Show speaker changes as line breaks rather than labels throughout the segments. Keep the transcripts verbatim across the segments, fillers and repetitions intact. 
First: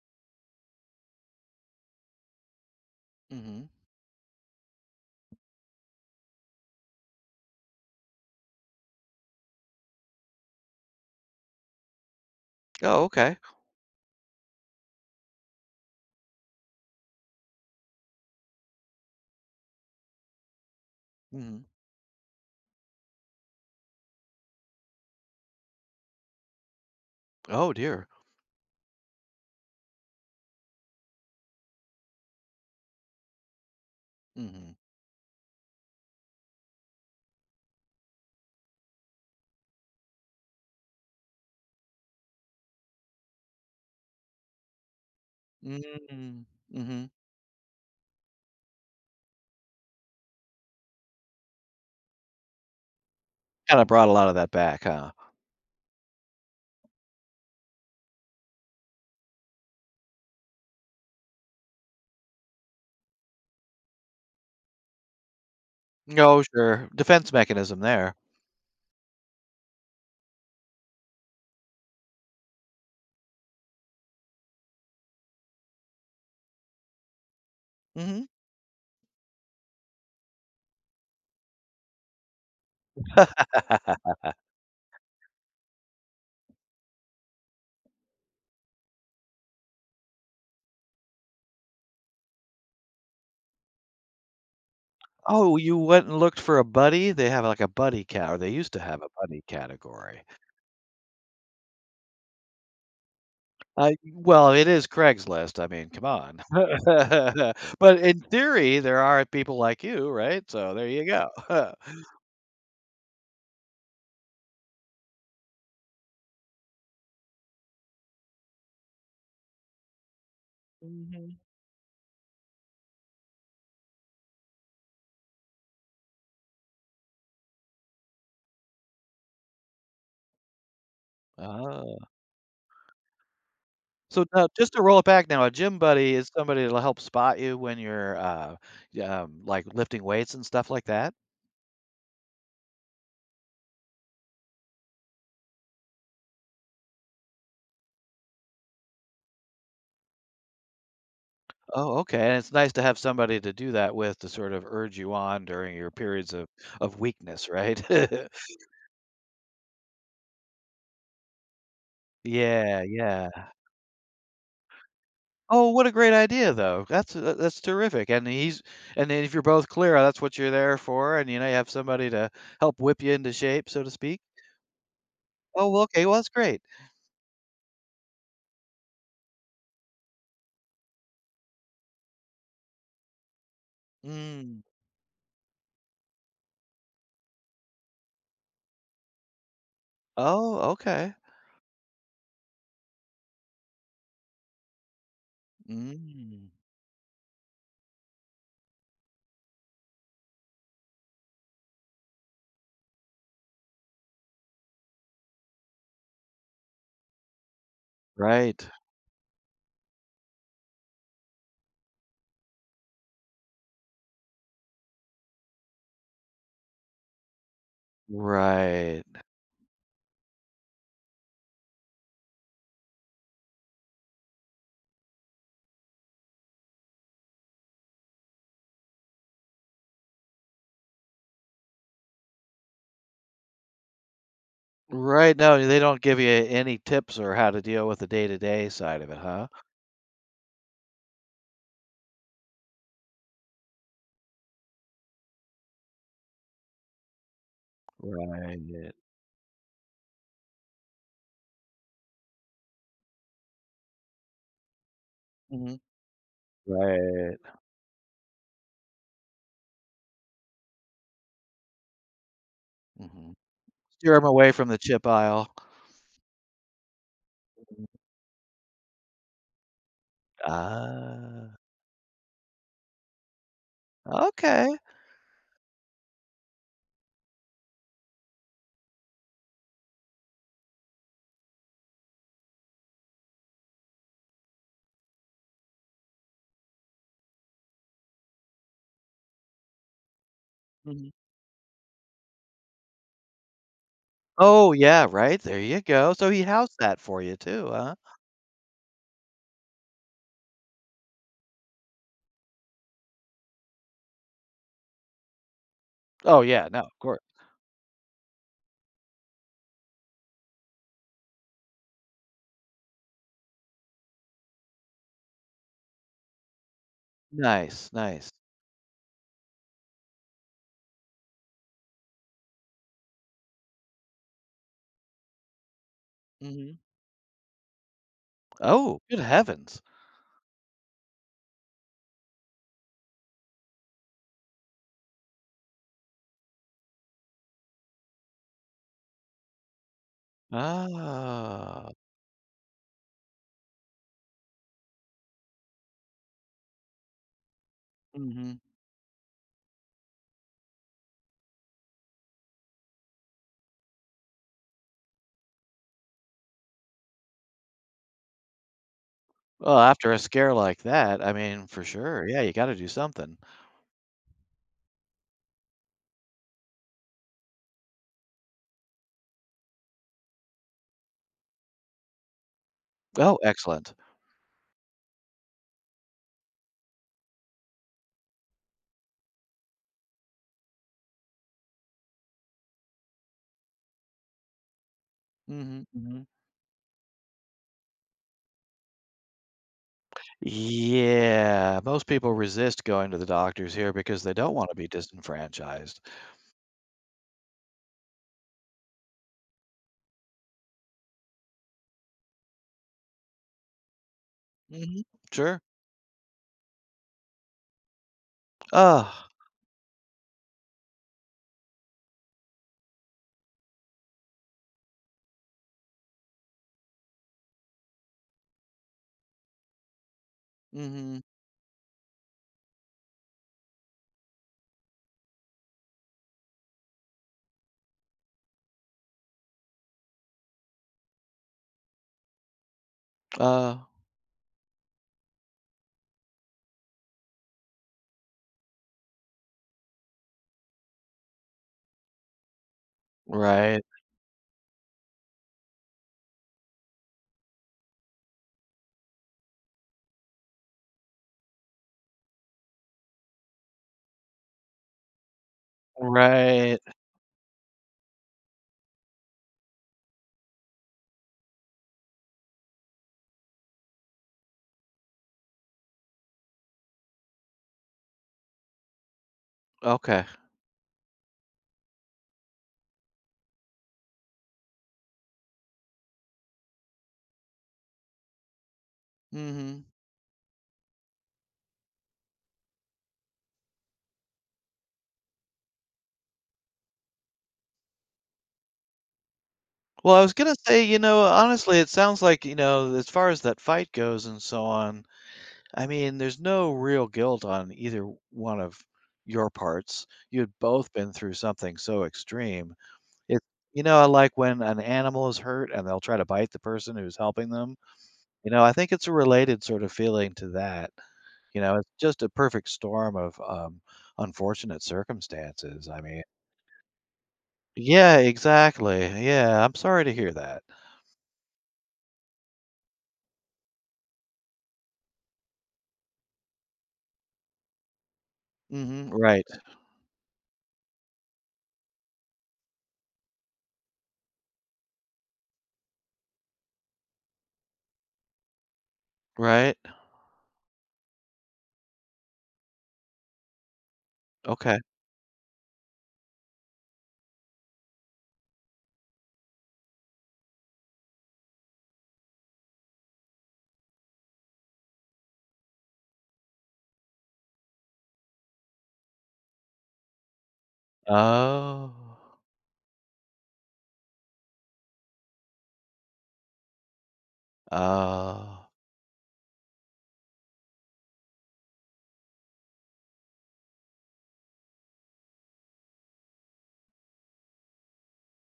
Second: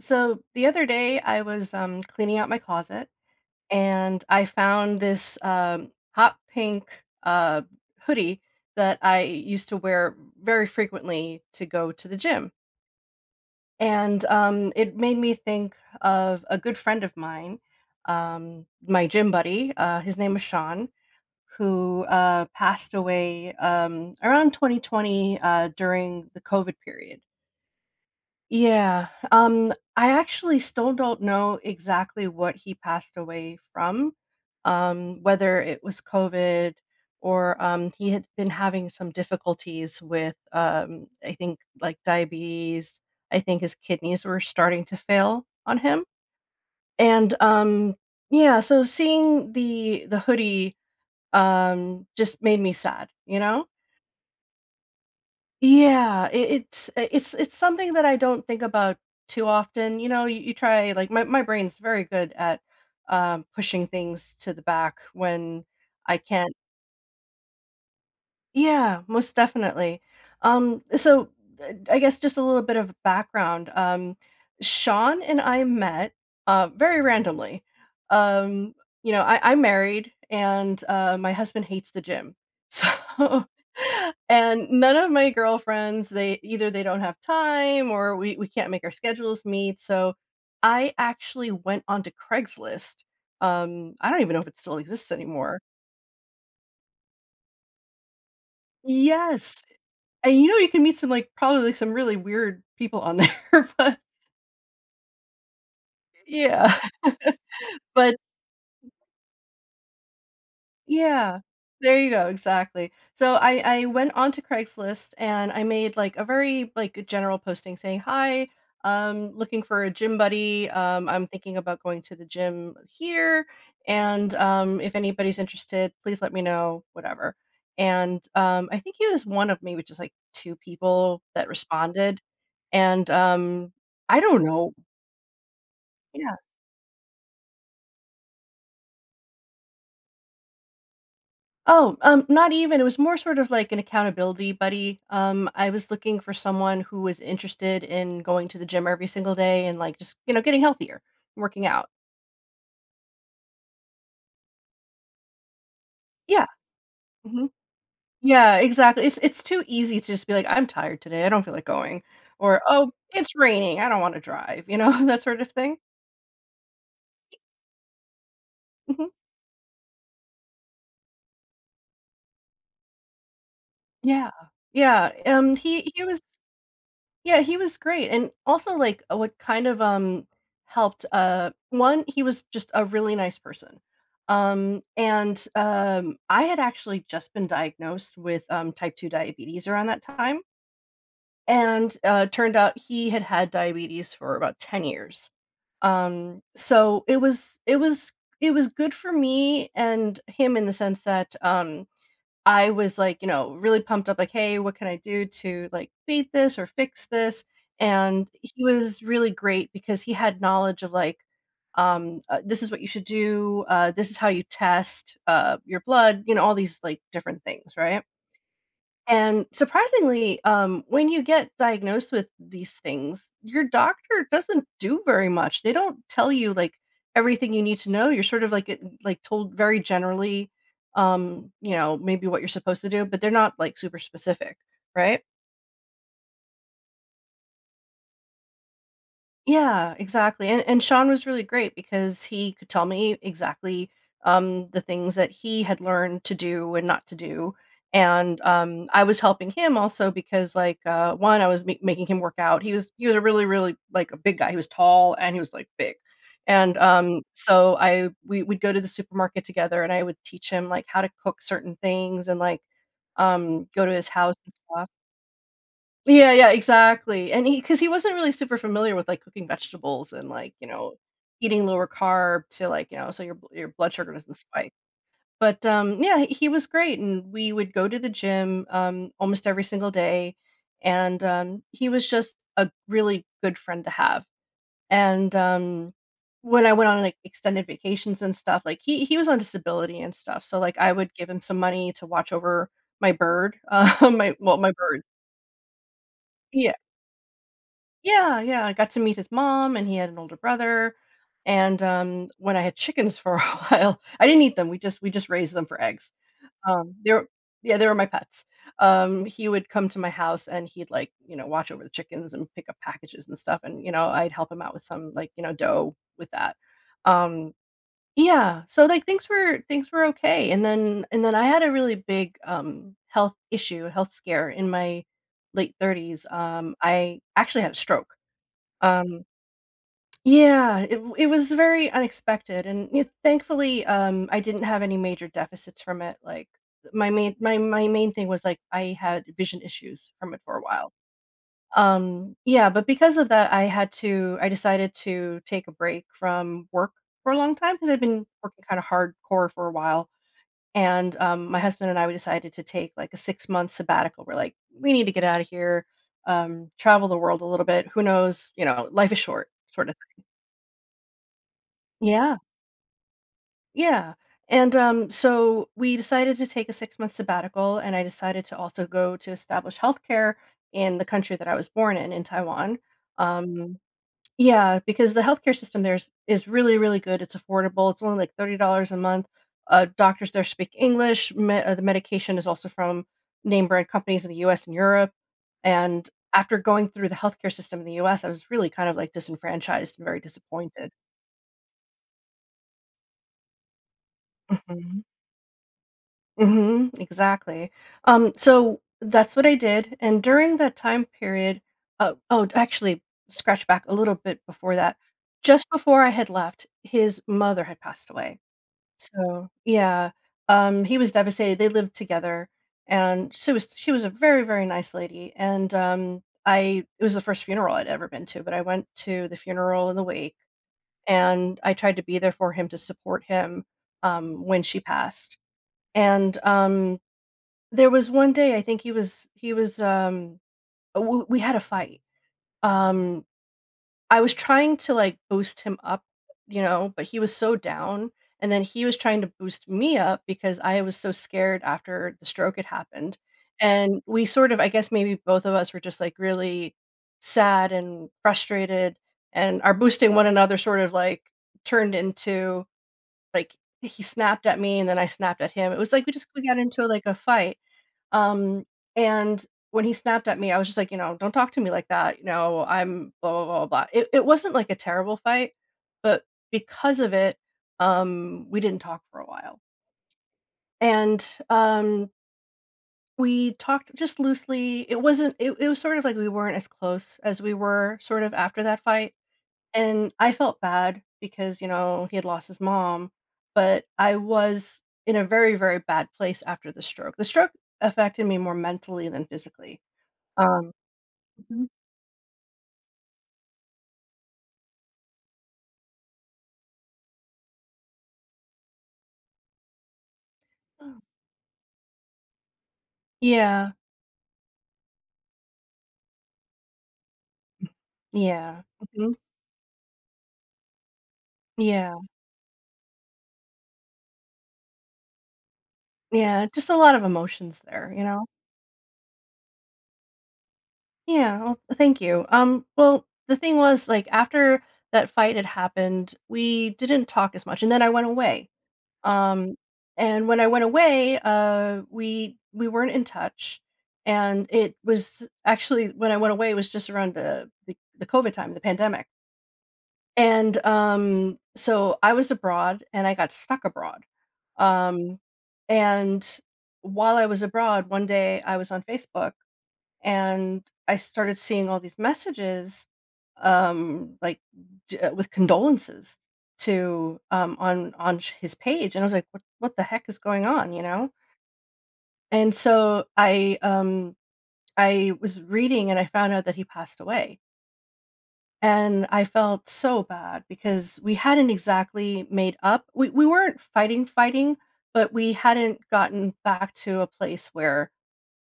So the other day, I was um, cleaning out my closet,
Mhm.
and I found this um, hot pink uh, hoodie that I used to wear very frequently to go to the gym.
Oh, okay.
And um, it made me think of a good friend of mine, um, my gym buddy. Uh, his name was Sean,
Mhm.
who uh, passed away um, around twenty twenty uh, during the COVID period.
Oh, dear.
Yeah, um, I actually still don't know exactly what he passed away from,
Mhm.
um, whether it was COVID, or um, he had been having some difficulties with, um, I think, like, diabetes. I think his kidneys were starting to fail on him,
Mm. Mhm.
and, um, yeah, so seeing the the hoodie, um, just made me sad, you know?
Kinda brought a lot of that back, huh?
Yeah, it, it's it's it's something that I don't think about too often. You know, you, you try. Like, my, my brain's very good at um, pushing things to the back when I
No,
can.
sure. Defense mechanism there.
Yeah, most definitely. Um, so uh, I guess just a little bit of background. Um, Sean and I met uh, very randomly.
Mhm.
Um, you know, I, I'm married, and uh, my husband hates the gym, so and none of my girlfriends, they either they don't have time, or we we can't make our schedules meet. So I actually went onto Craigslist. Um, I don't even know if it still exists
Oh,
anymore.
you went and looked for a buddy? They have, like, a buddy cat or they used to have a buddy
Yes.
category.
And you know, you can meet some, like, probably, like, some really weird people on there,
I
but
well, it is Craigslist. I mean, come on.
Yeah.
But
but
in theory, there are people like you, right? So there you go.
Yeah. There you go, exactly. So I I went onto Craigslist and I made, like, a very, like, general posting saying, "Hi, um, looking for a gym buddy. Um, I'm
Mhm.
thinking about going to the gym here, and, um, if anybody's interested, please let me know," whatever. And, um, I think he was one of maybe just, like, two people that
Oh.
responded, and, um, I
So,
don't
now, just
know.
to roll it back now, a gym buddy is
Yeah.
somebody that'll help spot you when you're, uh, yeah, um, like, lifting weights and stuff like that?
Oh, um, not even. It was more sort of like an accountability buddy. Um, I was looking for someone who was interested in going to the gym every single day, and, like, just, you know, getting healthier, working out.
Oh, okay, and it's nice to have somebody to do that with to sort of urge you on during your periods of
Yeah.
of
Hmm.
weakness, right?
Yeah, exactly. It's it's too easy to just be like, I'm tired today, I don't feel like going. Or,
Yeah,
oh, it's
yeah.
raining, I don't want to drive, you know, that sort of
Oh,
thing.
what a great idea, though. That's tha that's terrific, and he's and
Hmm.
then if you're both clear, that's what you're there for, and, you know, you have somebody to help whip you into shape, so to speak.
Yeah. Yeah. Um
Oh, well,
he he
okay, well,
was
that's great.
Yeah, he was great, and also, like, uh, what kind of, um, helped, uh, one, he was just a really nice person,
Mm.
um, and, um, I had actually just been diagnosed with, um, type two diabetes around that time,
Oh, okay.
and, uh, turned out he had had diabetes for about ten years, um,
Mm.
so it was it was it was good for me and him in the sense that, um I was like, you know, really pumped up, like, "Hey, what can I do to like beat this or fix this?" And he
Right.
was really great because he had knowledge of, like, um, uh, this is what you should do. Uh, this is how you test uh, your blood. You know, all these like different things, right?
Right.
And surprisingly, um, when you get diagnosed with these things, your doctor doesn't do very much. They don't tell you like everything you need to know. You're sort of, like, it- like told very generally, um, you know, maybe what you're supposed to do, but they're not, like, super specific, right?
Right. No, they don't give you any tips or how to deal with the day-to-day side of it, huh?
Yeah, exactly. And and Sean was really great because he could tell me exactly um, the things that he had learned to do and not to do. And um,
Right.
I was helping him also because, like, uh, one, I was ma- making him work out. He was he was a really, really, like, a big guy. He was tall and he was, like,
Mhm.
big. And um,
Right.
so I we would go to the supermarket together, and I would teach him, like, how to cook certain things and, like,
Mhm.
um, go to his
Steer 'em
house
away
and
from the
stuff.
chip aisle.
Yeah, yeah, exactly, and he, because he 'cause
Mhm.
he wasn't really super familiar with, like, cooking vegetables and, like, you know,
Ah,
eating lower carb to, like, you know, so your bl- your blood sugar doesn't spike.
okay.
But, um, yeah, he he was great, and we would go to the gym, um, almost every single day, and, um, he was just a really good friend to have. And, um, when I went on, like, extended vacations and stuff, like, he he was on disability and stuff, so, like, I
Mhm.
would give him some money to watch over my bird, um, my well, my
Oh,
birds.
yeah, right, there you go. So he
Yeah.
housed that for you too, huh?
Yeah, yeah, I got to meet his mom, and he had an older brother. And, um, when I had chickens for a while, I didn't eat them, we just we just raised them for eggs.
Oh, yeah, no,
Um,
of
they
course.
were Yeah, they were my pets. Um, he would come to my house, and he'd, like, you know, watch over the chickens and pick up packages and stuff, and, you know, I'd help him out with some, like, you know, dough with that. Um
Nice, nice.
yeah, so, like, things were things were okay, and then and then I had a really big, um, health issue, health scare in my late thirties. um,
Mhm.
I actually had a stroke.
Oh, good
Um,
heavens.
yeah, it w it was very unexpected, and, you know, thankfully, um, I didn't have any major deficits from it, like, my main my my main thing was, like, I had vision issues from it for a while.
Ah.
Um, yeah, but because of that, I had to I decided to take a break from work for a long time, because 'cause I've been
Mhm.
working kinda hardcore for a while. And, um, my husband and I, we decided to take, like, a six-month sabbatical. We're like, "We need to get out of here, um, travel the world a little bit. Who knows? You know, Life is short,"
Well,
sorta.
after a scare like that, I mean, for sure,
Yeah,
yeah, you gotta do something.
yeah, and, um, so we decided to take a six-month sabbatical, and I decided to also go to establish healthcare in the country that I was born in, in Taiwan.
Oh,
um
excellent.
Yeah, because the healthcare system there is is really, really good, it's affordable, it's only, like, thirty dollars a month. Uh, doctors there speak English. Me uh, The medication is also from name brand companies in the U S and Europe.
Mhm,
And
mhm.
after going through the healthcare system in the U S, I was really kind of, like, disenfranchised and very disappointed.
Yeah, most people resist going to the doctors here because they don't wanna be
Mhm.
disenfranchised.
Mhm, exactly. Um, so that's what I did, and during that time period— uh oh, actually, scratch back a little bit before that.
Mhm. Sure.
Just before I had left, his mother had passed away.
Ugh.
So yeah, um, he was devastated, they lived together, and she was she was a very, very nice lady. And, um, I it was the first funeral I'd ever been to, but I went to the funeral in the wake,
Mhm.
and I tried to be there for him to support him, um, when she passed. and, um there was one day, I think he was he was, um w we had a fight. Um,
Uh,
I was trying to, like, boost him up, you know, but he was so down, and then he was trying to boost me up because I was so scared after the stroke had happened.
right,
And we sort of— I guess maybe both of us were just, like, really sad and frustrated, and are boosting one another sort of, like, turned into, like, he snapped at me and then I snapped at him. It was like we just we got
right.
into, like, a fight. Um, and when he snapped at me, I was just like, you know, "Don't talk to me like that, you know, I'm blah blah blah blah." It it wasn't like a terrible fight, but because of it, um, we didn't talk for a while.
Okay.
And, um, we talked just loosely. It wasn't It it was sort of like we weren't as close as we were, sort of, after that fight,
Mhm.
and I felt bad because, you know, he had lost his mom, but I was in a very, very bad place after the stroke. The stroke affected me more mentally than physically.
Well, I was gonna
Um
say, you know,
Mhm.
honestly, it sounds like, you know, as far as that fight goes and so on, I mean, there's no real guilt on either one of your parts. You'd both been through something so extreme. It's
Yeah,
you know, I like when an animal is hurt and they'll try to bite the person who's helping them. You know,
yeah.
I think it's a
Mhm.
related sort of feeling to that. You know, it's
Yeah,
just a perfect storm of um, unfortunate circumstances, I mean
yeah, just a lot of emotions there, you
Yeah,
know?
exactly. Yeah, I'm sorry to hear that.
Yeah, well, thank you. Um, well, the thing was, like, after that fight had happened, we didn't talk as much, and then I went away.
Mhm, right,
Um, and when I went away, uh, we we weren't in touch. And it was actually, when I went away, it was just around the the the COVID time, the pandemic.
right.
And, um, so I was abroad, and I got stuck abroad.
Okay.
Um, and while I was abroad, one day I was on Facebook, and I started seeing all these messages, um, like d- uh, with condolences to— um, on— on sh- his page, and I was like, what what the heck is going on, you know?
Oh.
And so I um, I was reading and I found out that he passed away,
Oh.
and I felt so bad because we hadn't exactly made up. We we weren't fighting fighting, but we hadn't gotten back to a place where,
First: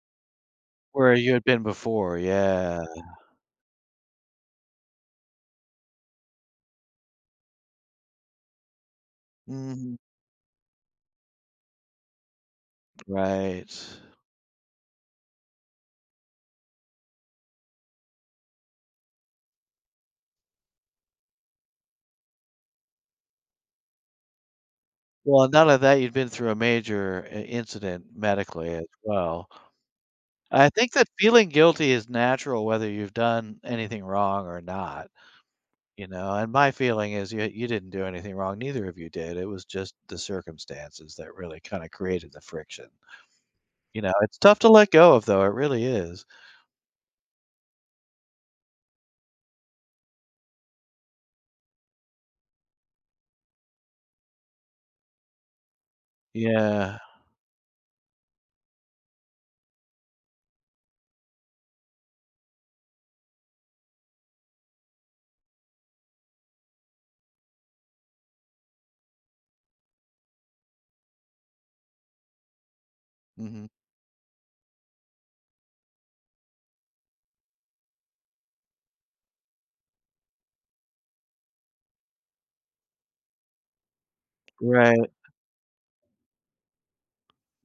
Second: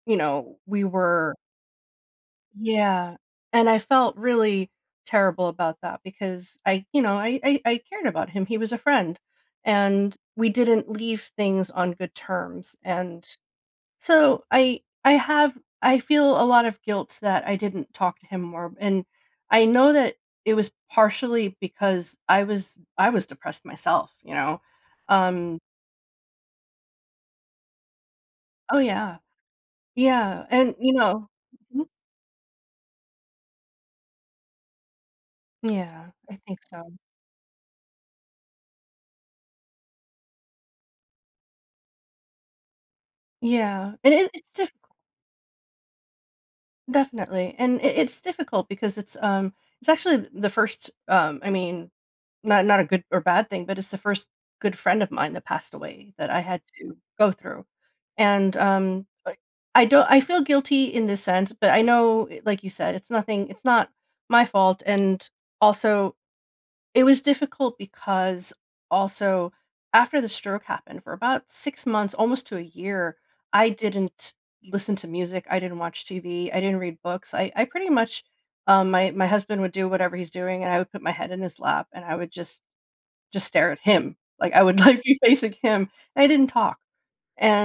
you know, we
Where you
were.
had been before, yeah.
Yeah. And I felt really terrible about that because I, you know, I I, I cared about him. He was a friend.
Mhm,
And we didn't leave things on good terms. And
right.
so I I have I feel a lot of guilt that I didn't talk to him more, and I know that it was partially because I was I was depressed myself, you know.
Well,
Um
none of that you'd been through a major I incident medically
oh
as
yeah.
well.
Yeah,
I
and
think
you
that
know.
feeling
Mhm.
guilty is natural whether you've done anything wrong or not, you
Yeah,
know,
I
and
think
my
so.
feeling is you you didn't do anything wrong, neither of you did, it was just the circumstances that really kinda created the friction,
Yeah,
you know,
and it,
it's
it's
tough to
diff-
let go of though, it really is.
definitely, and it, it's difficult because it's um it's actually the first— um I mean, not not a good or bad thing, but it's the first good friend of mine that passed away that I had to
Yeah,
go through. And, um, I I don't— I feel guilty in this sense, but I know, eh, like you said, it's nothing it's not my fault. And also, it was difficult because also, after the stroke happened, for about six months, almost to a year,
mhm,
I didn't listen to music, I didn't watch T V, I didn't read books, I I pretty much— um, my my husband would do whatever he's doing, and I would put my head in his lap, and I would just just stare at him. Like, I would, like,
right,
be facing him, and I didn't talk,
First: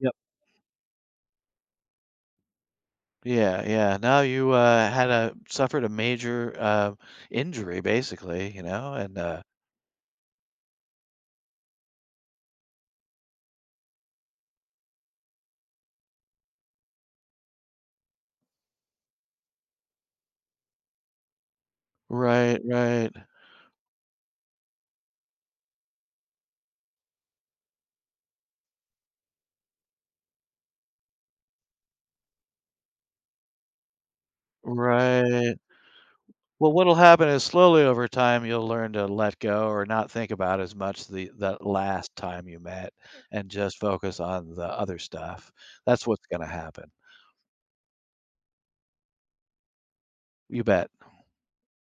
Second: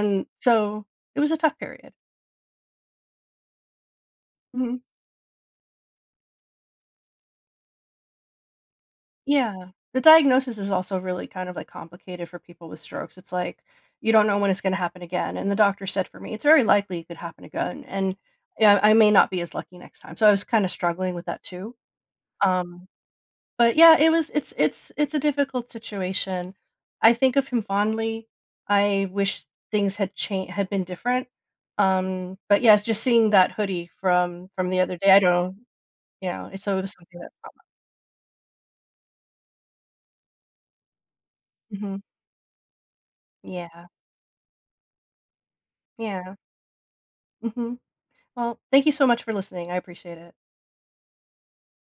yep.
so it was a tough period.
Yeah, yeah, now you,
Mhm.
uh, had a suffered a major, uh, injury basically, you know, and, uh
Yeah. The diagnosis is also really kind of, like, complicated for people with strokes. It's like, you don't know when it's gonna happen again, and the doctor said for me, "It's very likely it could happen again, and, yeah, I may not be as lucky next time." So I was kinda struggling with that too.
Right,
Um
right,
But yeah, it was it's it's it's a difficult situation. I think of him fondly. I wish things had changed had been different. Um, but yeah, just seeing that hoodie from from the other day, I
right.
don't— you know, it's
Well,
always
what'll
something
happen
that—
is slowly over time, you'll learn to let go or not think about as much the that
Mhm.
last time you met and just
Yeah.
focus on the other stuff. That's what's
Yeah.
gonna happen.
Mhm. Well, thank you so much for listening. I appreciate it.
You bet.